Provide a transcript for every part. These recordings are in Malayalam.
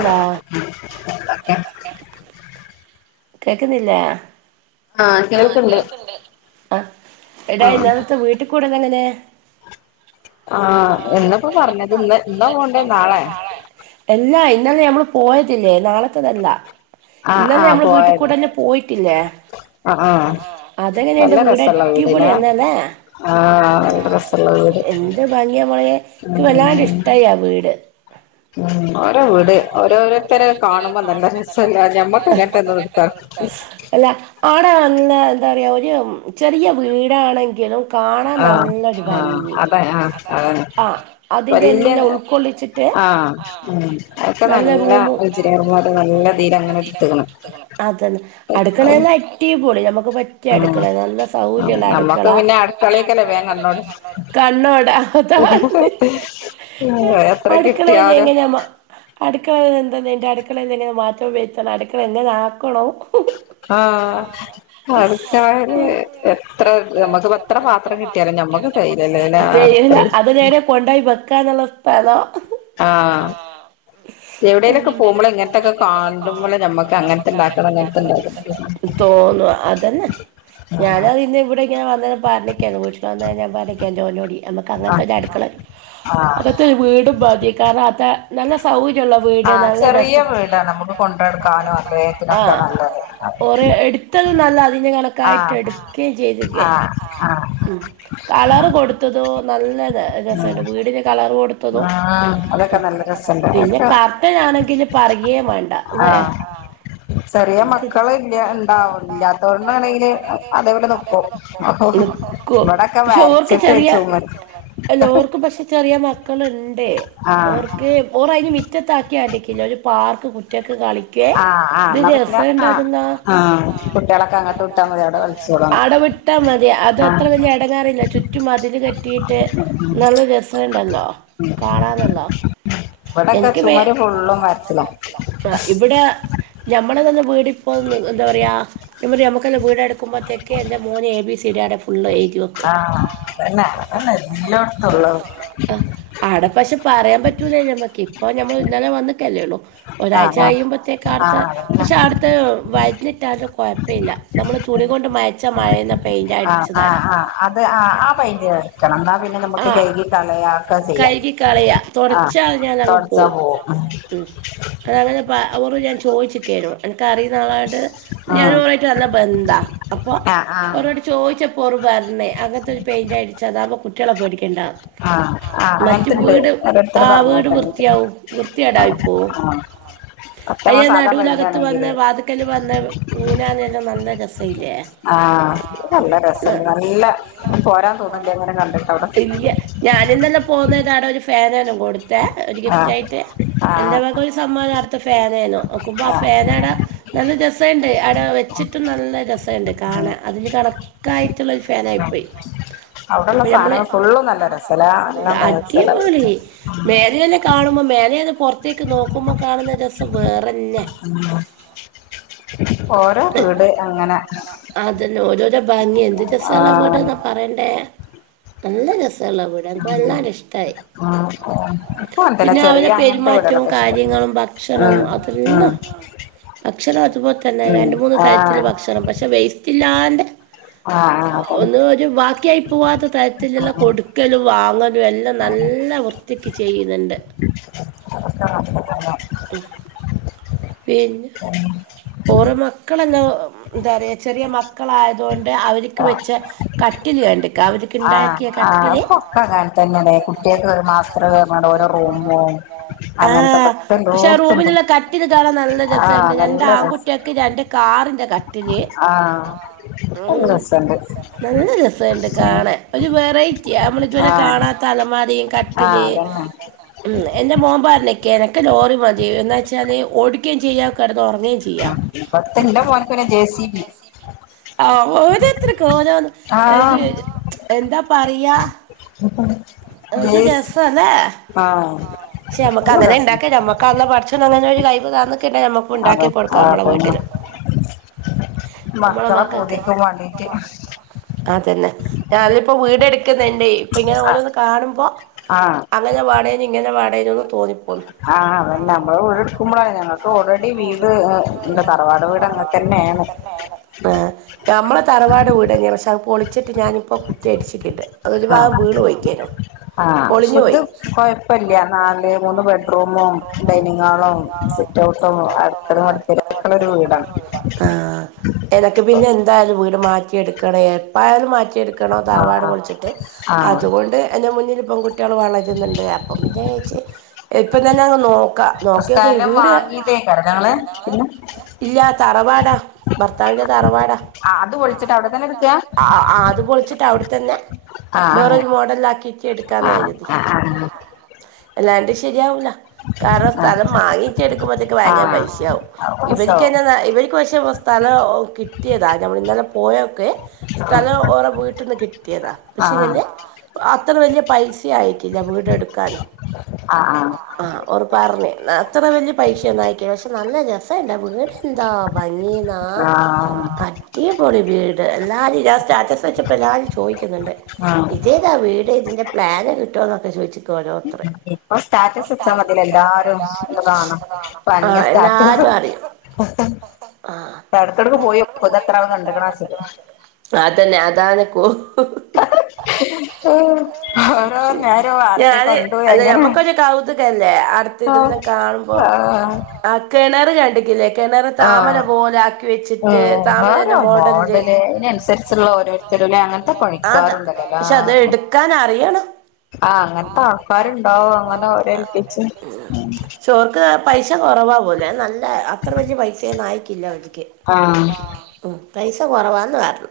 ല്ലാ ഉക്കെ [unintelligible] കേൾ ക്ന്നില്ലേ ആ കേൾക്ക്ണ്ട് കേൾക്കുണ്ട് ആഎടാ ആഹ് ഇന്നലത്തെ വീട്ടികൂടലെങ്ങനെ ആ എന്നാപ്പോ പറഞ്ഞത് ഇന്ന ഇന്നാ പോണ്ടേ നാളെ എല്ലാ ഇന്നലെ നഞമ്മള് പോയതില്ലേ നാളത്തതല്ല ആഹ് ഇന്നന്നെ നമ്മള് വീട്ടിൽ കൂടലിന് പോയിട്ടില്ലേ അ ആ നല്ല അതെങ്ങനെയുണ്ട് വീട് രസള്ള വീടല്ലേ അടിപൊളിയന്നല്ലേ ആ നല്ല രസള്ള വീട് എന്ത് ഭംഗിയാ മോളെ എനിക്ക് വല്ലാണ്ട് ഉം ഇഷ്ടായി ആ വീട് ഉം ഓരോ വീട് ഓരോരുത്തരെ കാണുമ്പോ നല്ല രസല്ലെ ഞമ്മക്ക് അങ്ങനത്തെ ഒന്നും അല്ല ആട നല്ല എന്താ പറയാ ഒരു ചെറിയ വീടാണെങ്കിലും കാണാൻ ആ നല്ലൊരു ആ ഭംഗി അത ആ അതെ ആ അതിന്റെ വല്യ എല്ലാം ഉൾക്കൊള്ളിച്ചിട്ട് ആ ഉം അതൊക്കെ നല്ല എഞ്ചിനീയർമാരൊക്കെ നല്ല രീതിയിൽ അങ്ങനെ എടുത്ത്ണ് അതന്നെ അടുക്കളെല്ലാം അടിപൊളി നമുക്ക് പറ്റിയ ഉം അടുക്ക നല്ല സൗകര്യള്ള നമ്മക്ക് അടുക്കള പിന്നെ അടുക്കളേക്കല്ലേ വേഗം കണ്ണോട് കണ്ണോടാ അതാണ് എത്ര അടുക്കളെ കിട്ടിയാലും ലെങ്ങനെയാ മ അടുക്കളയില് എന്താതിന്റെ അടുക്കളയില് എങ്ങനെ മാറ്റം വരുത്തണം അടുക്കള എങ്ങനെ ആക്കണം ആ അടുക്കളേല് എത്ര നമുക്ക് എത്ര പാത്രം കിട്ടിയാലും ഞമ്മക്ക് തെകയൂലല്ലോ എല്ലാ തെരില്ല അടുക്കളിആർത്തി അത് നേരെ കൊണ്ടോയി വെക്കാന്ള്ള സ്ഥലോ ആ എവിടേങ്കിലൊ കക്കെ പോകുമ്പോൾ ഇങ്ങനന്നെ ക്കെ കാണുമ്പോളെ നമ്മുക്ക് അങ്ങനത്തെ ഉണ്ടാക്കണം ഇങ്ങനത്തെ ഉണ്ടാക്കും തോന്നും അതന്നെ ഞാന ആഹ് പിന്നെ ഇവിടെ ഞാൻ വന്ന് പറഞ്ഞിക്കവീട്ട്ല് വന്ന ഞാൻ പറഞ്ഞിക്കാ ജോലി നമുക്ക് അങ്ങനത്തെ ആഹ് ഒര്അടുക്കള ആഹ് അങ്ങനെത്തെ ഒരുവീടും മതി കാരണം അങ്ങനത്തെ നല്ല സൗകര്യള്ള വീട് ആഹ് നല്ല ചെറിയ രസള്ള വീടാണ് നമുക്ക് കൊണ്ടടക്കാനും അല്ലേ ആ ഇതിനൊക്കെ നല്ലത് എടുത്തത് നല്ല അതിന് കണക്കായിട്ട് ആഹ് എടുക്കേം ചെയ്ത്ക്ക് ആഹ് ആഹ് കളറ്കൊടുത്തതോ നല്ല ഉം രസണ്ട് വീടിന് കളർ കൊടു ത്തതും ആഹ് അതൊക്കെ നല്ല രസണ്ട് പിന്നെ അതൊക്കെ കർട്ടനാണെങ്കി പറയും വേണ്ട ലേ ആഹ് ചെറിയ മക്കൾ ഇല്ല ഇണ്ടാവില്ലാത്തോണ്ടാണെങ്കില് അതേപോലെ നിക്കും നിക്കോ ഇവിടെക്കെ പക്ഷെ ഓർക്ക് വരച്ചിട്ട് ചെറിയ ചുമര് അല്ല ഓർക്ക് പക്ഷെ ചെറിയ മക്കളുണ്ട് ആഹ് ഓർക്ക് ഓർ അയിന് മുറ്റത്ത് ആക്കിയത് കണ്ട്കില്ലേ ഒരു പാർക്ക്‌ കുട്ട്യാൾക് കളി ക്കാൻ ആഹ് ആഹ് എന്നാ എന്ത് പിന്നെ ആഹ് രസണ്ടതൂന്നാ ആഹ് കുട്ടികളൊക്കെ അങ്ങോട്ട് വിട്ടാ മതി അവിടെ കളിച്ചോളും അവിടെ വിട്ടാ മതി ആഹ് അതത്ര വല്യ എടങ്ങാറില്ല ചു റ്റും മതില് കെട്ടിയിട്ട് നല്ല രസുണ്ടല്ലോ കാണാനല്ലോ ഇവിടൊക്കെ ചുമര് ഫുള്ളും വരച്ചിട്ടാ ആ ഇവിടെ ഞമ്മള് നിന്ന വീടിപ്പോന്ന് എന്താ പറയാ ഞാൻ പറഞ്ഞു ഞമ്മക്കെല്ലാ വീട് എടുക്കുമ്പൾത്തേക്ക് എന്റെ മോൻ എ ബി സി ഡി ആടെ ആ അതന്നെ അതന്നെ എല്ലോടുത്തുള്ളത് ആ ആടെ പക്ഷെ പറയാൻ പറ്റൂല നമ്മക്ക് ഇപ്പൊ നമ്മൾ ഇന്നലെ വന്ന് ല്ലേള്ളൂ ഒരാഴ്ച ആഹ് ആഹ് കയുമ്പോത്തേക്കടുത്ത ആഹ് പക്ഷെ അതന്നെ അടുത്ത് എഴുതീട്ടാലും കുഴപ്പമില്ല നമ്മള് തുണി കൊണ്ട് മായ്ച്ച മായുന്ന പെയിന്റാ ആഹ് അടിച്ചത് ആഹ് അവിടെ ആഹ് അത് ആഹ് ആ പൈന്റ് കൊടുക്കണം എന്നാ പിന്നെ നമുക്ക് കഴുകി കളയൊക്കെ ചെയ്യാം കഴുകി കളയ ആ തുടച്ചാൽ ഞാൻ അങ്ങ് പോവും ഉം [unintelligible] അതങ്ങനെ പ ഓറോട് ഞാൻ ചോയിച്ചിക്കേനു എനക്ക് അറിയുന്ന ആളായോണ്ട് ഞാനു ഉം ഓറുവായിട്ട് നല്ല ബന്ധാ അപ്പൊ ആഹ് ആഹ് ഓറോട് ചോദിച്ചപ്പോറ് പറഞ്ഞ് അങ്ങൻത്തെ പെയിന്റ് അടിച്ചതാവുമ്പോ കുട്ടികളെ പേടിക്കണ്ടാ ആഹ് ആഹ് മറ്റ് അങ്ങനത്തെണ്ട് വീട് ഓരോരുത്തര് ആഹ് വീട് പറഞ്ഞേക്ക അങ്ങനത്തെ വൃത്തിയാവും വൃത്തികേടായിപ്പോവും ആഹ് ആഹ് മറ്റമ്മ അയ്യെ സാധാ നടുവിലകത്ത് വന്ന പെയിന്റാണെങ്കില് വാത്ക്കല് വന്ന ഊഞ്ഞാലെയെല്ലം നല്ല രസയില്ലേ ആഹ് നല്ല രസണ്ട് നല്ല പോരാൻ തോന്നുന്നില്ല ഇങ്ങനെ കണ്ടിട്ട് അവടെ ഞാനിന്നെല്ലാം പോന്നേരം ഒരു ഫാനേനു കൊടുത്തേ ഒരു ആഹ് ഗിഫ്റ്റായിട്ട് എന്റെ ആഹ് വക ഒരു സമ്മാനം ആടത്തെ ഫാൻ ആനു നോക്കുമ്പ ആ ആഹ് ഫാനാടെ നല്ല രസ ണ്ട് ആടെ വെച്ചിട്ടും നല്ല രസണ്ട് ഉം കാണാൻ അതിന് കണക്കായിറ്റ്ള്ള ഒരു ആഹ് ഫാനായിപ്പോയി അവിടെള്ള സാധനങ്ങൾ ഫുള്ളും നല്ല രസാലേ നല്ല മേച്ച്ലെ മേലെന്നെന്ന് കാണുമ്പോ മേലേന്ന് പൊറത്തേക്ക് നോക്കുമ്പോ കാണ്ന്ന രസം വേറെന്നെ ഉം ഓരോ വീട് അങ്ങനെ അതന്നെ ഓരോരോ ഭംഗി എന്ത് രസള്ള ആഹ് വീട്ന്നാ പറയണ്ടേ നല്ല രസള്ള വീട് എൻക്ക് ഉം വല്ലാണ്ട്ഷ്ട്ടായി ഉം ഇക്കും അങ്ങൻതന്നെ പിന്നെ അവരെ ചെറിയ അങ്ങനത്തെ പെരുമാറ്റ് റ്റോം വീടുകളൊക്കെ ഇഷ്ടം കാര്യങ്ങളും ഭക്ഷണോം ആഹ് ആഹ് അതെല്ലം ഭക്ഷണം അതുപോൽ തന്നെ ഏഹ് രണ്ട് മൂന്ന് തരത്തില് ആഹ് ഭക്ഷണം പക്ഷെ വേസ്റ്റ് ഇല്ലാണ്ടെ ആഹ് ഒന്നു ഒരു ബാക്കിയായി പൂവാത്ത ആഹ് തരത്തിലില്ലെ അതന്നെ ആഹ് കൊട് ക്കലും വാങ്ങലും എല്ലം നല്ല വൃത്തിക്ക് ചെയ്യുന്നുണ്ട് [inaudible] പിന്നാ ഉം ഓറെ മക്കളെല്ലാം ന്താറയാ ചെറിയ മക്കളായതോണ്ട് അവര്ക്ക് ആഹ് വെച്ച കട്ടില് കണ്ട്ക്കാ അവര്ക്ക്ണ്ടാക്കിയ കട്ടില് തെന്നെലെ കുട്ട്യേക്ക് ഒര് [unintelligible] ഓരോ റൂമും അങ്ങൻതൊക്കെ ആഹ് പക്ഷെ ആ റൂമിലുള്ള കട്ടില്കാണാൻ നല്ല ആഹ് രസണ്ട് രണ്ടാ നല്ല രസ കുട്ട്യാക്ക് രണ്ട് കാറിന്റെ കട്ടില് ആഹ് നല്ല രസണ്ട് രസണ്ട് നല്ല രസണ്ട് ഉം കാണാൻ ഒരു വെറൈറ്റിയാ അമ്മളിതുവരെ ആഹ് കാണാത്ത അലമാരിം ആഹ് കട്ടില് അതന്നെ ഉം എന്റെ മോമ്പാർഞ്ഞിക്ക് എനക്ക് ലോറി മതി എന്നാച്ചാല് ഓടിക്കേം ചെയ്യാ കെടന്നൊർങ്ങേ ഉം പ്പത്തെന്റെ മോൻക്കൊരു ജേസി ജെ സി ബി ആഹ് ഓരോത്തൊര്ക്കോരോന്ന് ഒരു ആഹ് ഒര് എന്താ പറിയാ ജേസ് ആഹ് ക്ഷേ നല്ല രസാ ഞമ്മക്കങ്ങനെണ്ടാക്കാ ഞമ്മക്കള്ളാ പടച്ചോൻ അങ്ങനൊരു കയിവ് തന്ന്ക്ക്ണ്ടെങ്കി ഞമ്മക്കുണ്ടാക്കി കൊട് ആഹ് അതന്നെ നമ്മളെ മക്കളെ മക്കൾക്ക് പൂതിക്കും വാണ്ടീട്ട് അതന്നെ ഞാളിപ്പോ വീടെടുക്കുന്ന്ണ്ടെ ഇപ്പ ഇങ്ങനെ ആഹ് ഓരോന്ന് കാണുമ്പോ അ ങ്ങനെ വാണേനും ഇങ്ങനെ വാണേനൂന്ന് തോന്നിപ്പോന്ന് ആഹ് ആഹ് അതല്ല അമ്മള് വീട് എട്ക്കുമ്പളാ ഞങ്ങക്ക് ഓൾറെഡി വീട് ഏഹ് ണ്ട് തറവാട് വീട് അങ്ങൻത്തെന്നേണ് ആഹ് ഞമ്മളെ തറവാട് വീടെന്നയാ പക്ഷേ അത് പൊളിച്ചിറ്റ് ഞാനിപ്പോ കുറ്റി അടിച്ചിട്ടിണ്ട് അത് ഒര് ആഹ് രുഭാഗം വീണ് പോയിക്കേയ്നു പൊളിഞ്ഞു പോയി പ്പല്ല്യ നാല് മൂന്ന് ബെഡ്റൂമും ഡൈനിങ്ങാളും സിറ്റൗട്ടും അടുക്കളെ [unintelligible] ആഹ് എനക്ക് പിന്നെ എന്ത ന്തായാലും വീട് മാറ്റിയെടുക്കണേ എപ്പായാലും മാറ്റിയെ ക്കിയെടുക്കാണോ ആഹ് തറവാട് പൊൾച്ചിട്ട് ആഹ് ആഹ് അുകൊണ്ട് എന്റെ മുന്നില് പെൺകുട്ടി ട്ട്യാള് വളര്ന്നുണ്ട് അപ്പം പിന്നെ വിരിച്ചി ഇപ്പം തന്നങ്ങ് നോക്കാ നോക്കിയക്കെ സ്ഥലം വീട് [inaudible] ഇല്ലാ തറവാടാ ഭർത്താവിന്റെ തറവാ ആഹ് അത് പൊൾച്ച്ട്ടവ്ടെ തന്നെട്ക്കാ ആഹ് അത് പൊൾച്ച്ട്ട് അവ്ടെ തന്നെ ആഹ് അങ്ങനെ ബേറൊര് മോഡല്ലാക്കീട്ട് ഇട്ക്കാന്ന് ആഹ് കരുതി. ആഹ് ആഹ് അല്ലാണ്ട് ശരിയാവൂല്ല കാർണം ആഹ് സ്ഥലം മാങ്ങിച്ചെട്ക്കുമ്പോത്തേക്ക് ഭയങ്കര ആഹ് പൈസയാവും. ഇവര്ക്ക് പശേ സ്ഥലോം കിട്ടിയതാ നമ്മളിങ്ങനെ പോയോക്കുവേ ആഹ് സ്ഥലം ഓരെ വീട്ടിന്ന് കിട്ടിയതാ ആഹ് ആഹ് പക്ഷെല്ലെ അത്ര വല്യ പൈസ സ്യായിറ്റില്ല വീട് എടുക്കാന് ആഹ് ആഹ് ഓര് പർഞ് ന്നാ അത്ര വല്യ പൈസ്യൊന്നായ്ക്കില്ല പക്ഷെ നല്ല രസ വീട്ന്താ ഭംഗീന്നാ ആഹ് ആഹ് ആഹ് ടിപൊളി വീട് എല്ലാരും ഞാൻ സ്റ്റാറ്റസെച്ചപ്പോ എല്ലാരും ചോയ്ക്കുന്നുണ്ട് ആഹ് ഇതേ താ വീട് തിന്റെ പ്ലാന് കിട്ടോന്നൊക്കെ ചോയ്ച്ച് ഇപ്പൊ സ്റ്റാറ്റസ് വച്ചാൽ മതില്ല എല്ലാരും ഇത് കാണാം അനങൃ ആഹ് സ്റ്റാറ്റസ് എല്ലാരും അറിയും ആഹ് അപ്പം ഇടക്കിടക്ക് പോയി നോക്കും ഇത് എത്ര ആള് കണ്ട്ക്ക്ണചിട്. അതന്നെ അതനെക്കൊ [inaudible] ഓരോ നേരവും ആരൊക്കെ ഞാന് കൊണ്ടു അല്ല എങ്ങനെ നമ്മക്കൊരു കൗതുകല്ലേ അടുത്ത ആഹ ആഹ കിണർ കണ്ടിക്കിലേ ആ ഉ ഓരോ താമരന്റെ മോഡലില് മോടലതിനനുസരിച്ചുള്ള ഓരോ ചെലോല് അങ്ങനതെ അതാ പണിക്കാരുംഉണ്ടല്ലോ ല്ലാ പക്ഷെ അത് എടുക്കാൻ അറിയണം ആഹ അങ്ങനത്തെ ആൾക്കാരുണ്ടാവും അങ്ങനെ ഓരോ എൽപിച്ച്. അവർക്ക് പൈസ കുറവാ വോലെ നല്ല അത്ര വലിയ പൈസയന്ന് അയിടില്ല അവർക്ക്. ആഹ് പൈസ കൊറവാന്ന് പറഞ്ഞു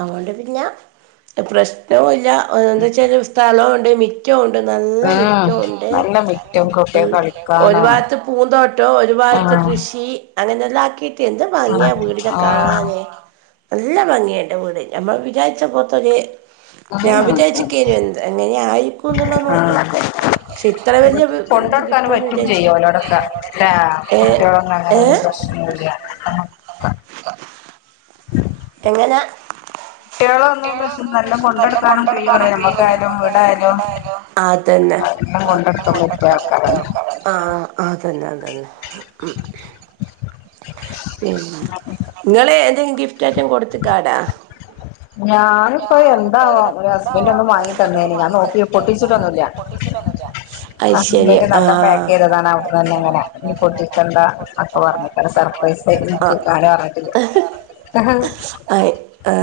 അതുകൊണ്ട് പിന്നെ പ്രശ്നവും ഇല്ല എന്താ വച്ചാല് സ്ഥലവുണ്ട് മി മിറ്റഉണ്ട് നല്ല ഉം മിറ്റവും ഉണ്ട് നല്ല മിറ്റും ഉ കുട്ടികൾക്ക് ഒരു കളിക്കാനും ഭാത്ത് പൂന്തോട്ടം ഒരു ഭാഗത്ത് കൃഷി ആഹ് ക്ഷി അങ്ങനെല്ലാം ആക്കിട്ട് എന്ത് ഭംഗിയാ ആഹ് വീടിനെ ആഹ് കാണാന്. നല്ല ഭംഗിയ എന്റെ വീട് നമ്മൾ വിചാരിച്ച പോൽത്തനെ രാവിലെ അങ്ങനാണ് വിചാരിച്ചിക്കനന്ത്. എങ്ങനെആയിരിക്കും എന്നുള്ള നോക്ക്. പക്ഷെ ഇത്ര വലിയ ഇത് കൊണ്ടടക്കാൻ കിട്ടുംന്ന് പറ്റും വിചാരിച്ച ഏ ഇവിടെ ഏ അങ്ങനെരു പ്രശ്നുല്ല. [inaudible] എങ്ങനെ കുട്ടികളൊന്നും പ്രശ നല്ല കൊണ്ടെടക്കാനും കെ പറ നമ്മുക്കായാലും വീടായാലോ അതന്നെ നല്ലം കൊണ്ടടക്കാൻ പറ്റിയ ആൾക്കാരാണ്. ആഹ അതന്നെ അതുന്നെ ഉ പിന്നെ നിങ്ങള് എന്തെങ്കിലും ഗിഫ്റ്റ് യിട്ടും കൊടുത്തക്കാടാ ഞാനിപ്പോ എന്താവോ ഒരു ഹസ്ബൻഡ് എന്താവും ഒന്നും വാങ്ങി ഹസ്ബൻഡ് ഒന്ന് തന്നേന് ഞാൻ വാങ്ങി നോക്കി തന്നിരുന് ഞാൻ പൊട്ടിച്ചിട്ടൊന്നുല്ല നോകി പൊട്ടിച്ചിട്ടന്നില്ല ഹസ്ബൻഡ് നല്ല പാക്ക് ചെയ്തതാണ് അവിടുന്ന് തന്നെ അങ്ങനെ പൊട്ടിച്ചന്താ അപ്പൊ പറഞ്ഞിട്ട സർപ്രൈസ ആയി്ട്ടാനെ ആരുംപറഞ്ഞട്ടല്ലോ [unintelligible] ആ ആഹ ആ ആ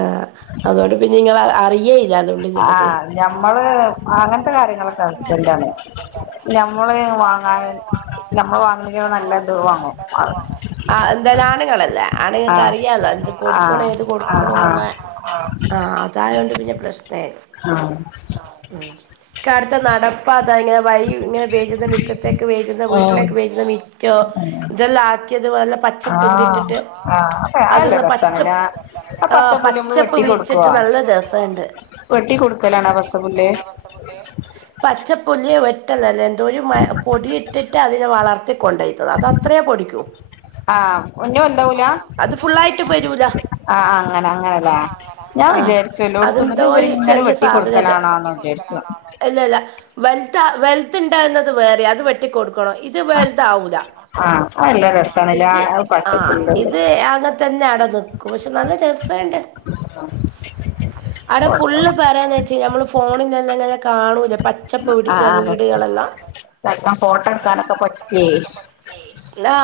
അതുകൊണ്ട് പിന്നെ നിങ്ങ അറിയേ ഇല്ല അതുള്ളി ല് ആ ഞമ്മള് അങ്ങനത്തെ കാര്യങ്ങളൊക്കെ അർജൻ്റാണ് ഞമ്മള് വാങ്ങാന് നമ്മ വാങ്ണി യങ്കി നല്ലന്തൂ വാങ്ങും ആഹ എന്തായാലും ആണുങ്ങളല്ലേ ആണുങ്ങൾക്ക് ആഹ് അറിയാാലോ എന്ത് കൊടു ക്ക ആഹ് ഏത് ആഹ് കൊടുക്കണം ആഹ് എന്നുള്ള ആ അതായൊണ്ട് പിന്നെ പ്രശ്നരുന്നു ആഹ ഇക്കാലത്തെ നടപ്പതാ ഞാം വൈ ഇങ്ങനെ വെരുന്നമിറ്റത്തേക്ക് വെരുന്ന വീട്ടിലേക്ക് വെരുന്ന മിറ്റംഇതെല്ല തു വല്ല പ ആഹ ആഹ അപ്പ ആല്ലേ പച്ച റസണന ആ പച്ചപ്പുല്ല് നമ്മള് പച്ചപ്പ് വെട്ടി കൊടുക്കോ വിരിച്ചിട്ട് നല്ല രസണ്ട് വെട്ടി കൊടുക്കലാണോ ആ പച്ച പുുല്ല് പച്ച പുല്ല് വെ എല്ലാല്ല എന്തോ പൊടി ഇട്ടിട്ട് അതിനെ വളർത്തി കൊണ്ടോയ്ക്ക്ണ് അത് അത്രയേ പൊടിക്കൂ ആഹ ഒന്നേ കൊണ്ടോവു ആ ഹ അത് ഫുുള്ളായിട്ട് വരൂല ആ ഹ അങ്ങനെന അങ്ങനെയല്ലേ ഞാൻ ആ വിചാരിച്ചു എല്ലോടത്തുള്ളത് അതെന്തോ ഒരു ഇവരിങ്ങനെ വെട്ടിൊടുക്കലാണോന്ന് വിചാരിച്ചു എല്ലാല്ല വലതലുത്ത്ണ്ടാവുന്നത് വേറെ അത് വെട്ടി കൊടുക്കണോ ഇത് ആ വലുതാ വൂല ആഹ് അത് നല്ല രസാണ്ല്ലേ ഇത് അത് ആ ഹ പച്ചക്കറികളുടെ ഇത് അങ്ങനെത്തന്നെ അടെ നിക്കും പക്ഷെ നല്ല രസണ്ട് അവിടെ ഫോട്ടോ ഫുള്ള് പറ ചെച്ച നമ്മള് ഫോണിൽല്ലാംങ്ങെ കാണൂല്ല പ - ആഹ ആഹ പ സെ ഫോട്ടോ എടുക്കാനൊക്കെ പറ്റ്യാ ന്നാ?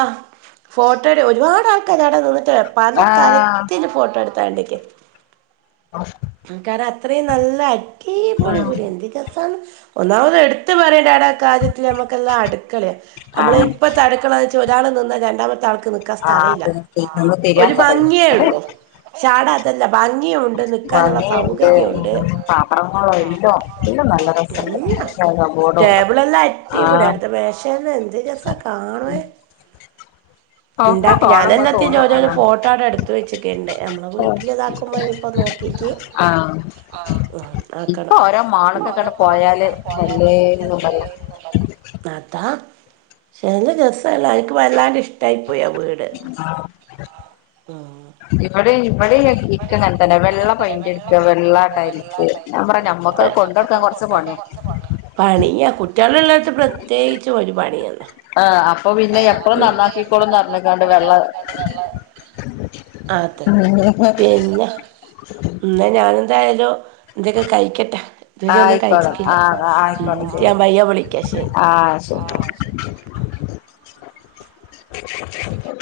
ഫോട്ട ഒരുപാട് ആൾക്കാരവിടെ നിന്നിട്ടെ പലതര ആഹ് ഫോട്ടോ എടുത്താണ്ടേക്ക് ഉം കാരണം അത്രയും നല്ല അടിപൊടി പുല്ല് എന്ത് രസാണ് ഒന്നാമത് എടുത്തു പറയേണ്ട ആടാ കാര്യത്തില്ൽ നമ്മുക്കെല്ലാം അടുക്കളയ നമ്മള് ആഹ് ഇപ്പത്തെ അടുക്കള ത് ഒരാൾ നിന്നാ രണ്ടാമത്തെ ആൾക്ക് നൽക്കാൻ ആഹ് സ്ഥലമില്ല അത് തിന്ന് ഒരു തിരിയാത്തതല്ലേ ഭംഗിയുള്ളു ചാട അതല്ല ഭംഗിയുണ്ട് നിക്കാനുള്ള ഭംഗിയുണ്ട് ഉം സൗകര്യുണ്ട് പാത്രങ്ങളും എല്ലോം എല്ലോം നല്ല രസണ്ട് എല്ലാ പക്ഷെ കബോർഡും ടേബിളല്ലാം അടിപൊളിയ ആഹ് അടുത്ത മേശന്ന് എന്ത് രസാ കാണാന് ഒക്കെ ഉണ്ടാക്കി കാണുമ്പോ ഞാനെല്ലാത്തിൻ്റെ തോന്നും ഒരോരോ അങ്ങനെ ഫോട്ടോടെ എടുത്ത് ക്കണ്ട് നമ്മെ വീട്ടില ഇതാക്കുമ്പോപ്പോ നോക്കിട്ട് ആഹ് ആഹ ഇപ്പൊ ഓരോ മാളക്കെ ക്കെ ആണ്ട് പോയാല് എല്ലേതും പറയാ അതാ നല്ല രസള്ള എനിക്ക് വല്ലാതെ ഇഷ്ടായി പോയി ആ വീട് ഇവിടെ ഇവി ഈ കിച്ചണ്അങ്ങനെ തന്നെ വെള്ള പയിൻ്റ് അടിക്ക വെള്ള ടൈൽസ് ഞാ പറിയ നമ്മുക്ക്ത് കൊണ്ട് ടക്കാൻ കുറച്ച് പണിയ പണിയ കുട്ട്യാള് ഉള്ളോട്ത്ത് പ്രത്യേകിച്ചും ഒരു പണിയ ആഹ അപ്പൊ പിന്നെ എപ്പഴ നന്നാക്കിക്കോളുംന്ന്ഞ്ഞക്കാണ്ട് വെള്ള അതന്നെ ഉം പിന്നെ ഇന്ന ഞാന എന്തായാലും എന്തൊക്കെ കഴിക്കട്ടെ ഇതുവരെ ഒന്നും ആയിക്കോളും കഴിച്ചിക്കില്ല ആഹ് ആയിക്കോട്ടെ ശരി ഞാൻ പയ്യ വിളിക്ക ശരി ആഹ് ശരി